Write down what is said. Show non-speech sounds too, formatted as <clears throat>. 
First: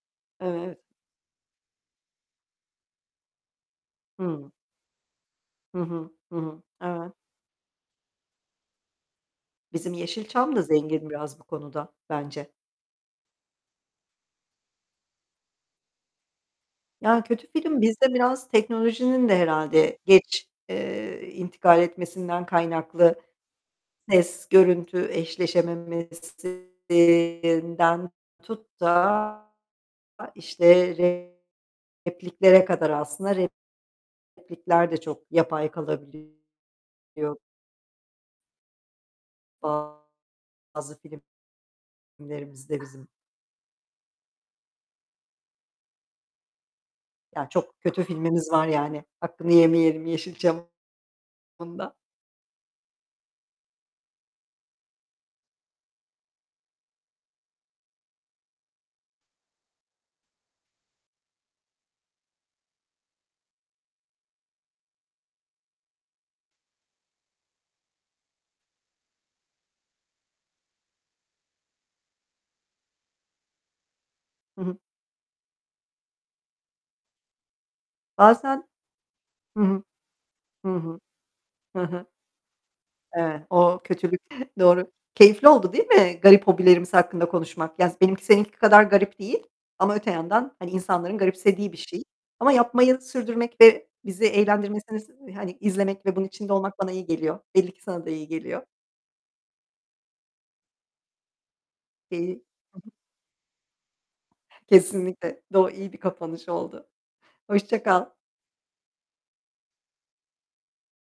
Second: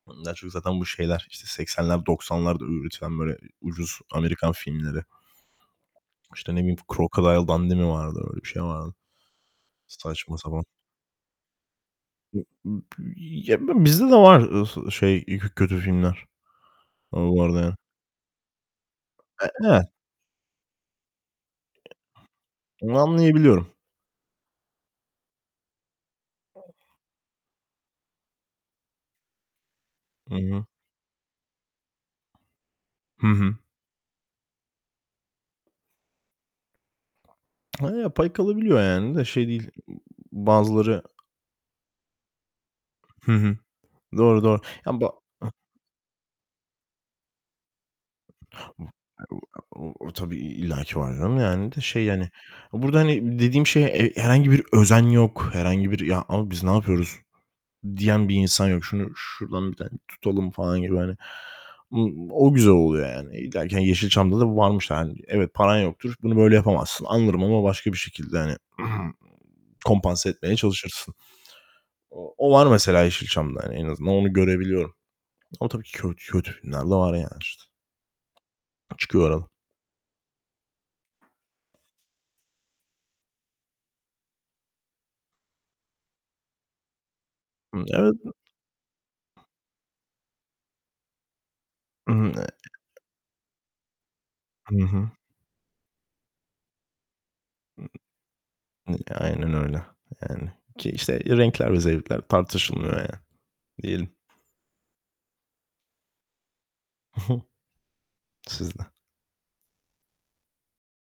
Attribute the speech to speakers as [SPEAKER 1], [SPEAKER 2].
[SPEAKER 1] Bunlar zaten
[SPEAKER 2] Evet.
[SPEAKER 1] bu şeyler, işte, 80'ler 90'larda ü üretilen böyle ucuz
[SPEAKER 2] Hı.
[SPEAKER 1] Amerikan filmleri.
[SPEAKER 2] Hı hı, hı
[SPEAKER 1] İşte, ne
[SPEAKER 2] hı.
[SPEAKER 1] bileyim,
[SPEAKER 2] Evet.
[SPEAKER 1] Crocodile Dundee mi vardı, öyle bir şey vardı.
[SPEAKER 2] Bizim
[SPEAKER 1] Saçma
[SPEAKER 2] Yeşilçam da
[SPEAKER 1] sapan.
[SPEAKER 2] zengin biraz bu konuda,
[SPEAKER 1] B
[SPEAKER 2] bence.
[SPEAKER 1] b ya, b bilmiyorum bizde de var, ııı, şey, ııı, k kötü filmler,
[SPEAKER 2] Ya,
[SPEAKER 1] ııı, bu
[SPEAKER 2] kötü
[SPEAKER 1] arada.
[SPEAKER 2] film bizde biraz teknolojinin de
[SPEAKER 1] <unintelligible>
[SPEAKER 2] herhâlde geç, eee, intikal etmesinden
[SPEAKER 1] Onu
[SPEAKER 2] kaynaklı
[SPEAKER 1] anlayabiliyorum.
[SPEAKER 2] ses, görüntü eşleşememesinden tut da
[SPEAKER 1] Hı hı.
[SPEAKER 2] işte repliklere kadar
[SPEAKER 1] Hı
[SPEAKER 2] aslında.
[SPEAKER 1] hı.
[SPEAKER 2] Replikler de çok yapay kalabiliyor.
[SPEAKER 1] Ha, pay kalabiliyor, yani, de şey değil,
[SPEAKER 2] Bazı
[SPEAKER 1] bazıları...
[SPEAKER 2] filmlerimizde bizim.
[SPEAKER 1] Hı hı. Doğru, doğru. Yani ba Hı.
[SPEAKER 2] Ya, çok kötü filmimiz var yani. Hakkını
[SPEAKER 1] O
[SPEAKER 2] yemeyelim
[SPEAKER 1] o tabii
[SPEAKER 2] Yeşilçam'ın bu
[SPEAKER 1] illaki var canım yani de
[SPEAKER 2] konuda.
[SPEAKER 1] şey yani, burada hani dediğim şey, e herhangi bir özen yok, herhangi bir "Ya, ama biz ne yapıyoruz?" diyen bir insan yok. "Şunu şuradan bir tane tutalım." falan gibi hani, o o güzel oluyor yani. İllaki, hani, Yeşilçam'da da bu varmış yani. Evet, paran yoktur, bunu böyle yapamazsın, anlarım ama başka bir şekilde hani <clears throat> kompanse etmeye çalışırsın. O o var mesela Yeşilçam'da hani, en azından onu
[SPEAKER 2] Hı hı.
[SPEAKER 1] görebiliyorum. Ama tabii ki kötü kötü filmler de var yani işte.
[SPEAKER 2] Bazen
[SPEAKER 1] Çıkıyor arada.
[SPEAKER 2] Hı hı. Hı hı. Hı hı. Evet, o kötülük <chuckles> doğru. Keyifli oldu değil mi garip hobilerimiz hakkında konuşmak?
[SPEAKER 1] Hı,
[SPEAKER 2] Ya z
[SPEAKER 1] evet.
[SPEAKER 2] benimki seninki kadar garip değil ama öte yandan, hani, insanların garipsediği bir şey.
[SPEAKER 1] Iıı
[SPEAKER 2] Ama yapmayı sürdürmek ve bizi
[SPEAKER 1] Hı hı.
[SPEAKER 2] eğlendirmesini, hani izlemek ve bunun içinde olmak bana iyi geliyor. Belli ki
[SPEAKER 1] Hı.
[SPEAKER 2] sana da iyi geliyor.
[SPEAKER 1] N aynen öyle. Yani, ki, işte, renkler ve zevkler
[SPEAKER 2] Değil. Hı hı.
[SPEAKER 1] tartışılmıyor yani, diyelim.
[SPEAKER 2] Kesinlikle. Do iyi bir kapanış oldu.
[SPEAKER 1] Hı hı.
[SPEAKER 2] Hoşça kal.
[SPEAKER 1] Siz de.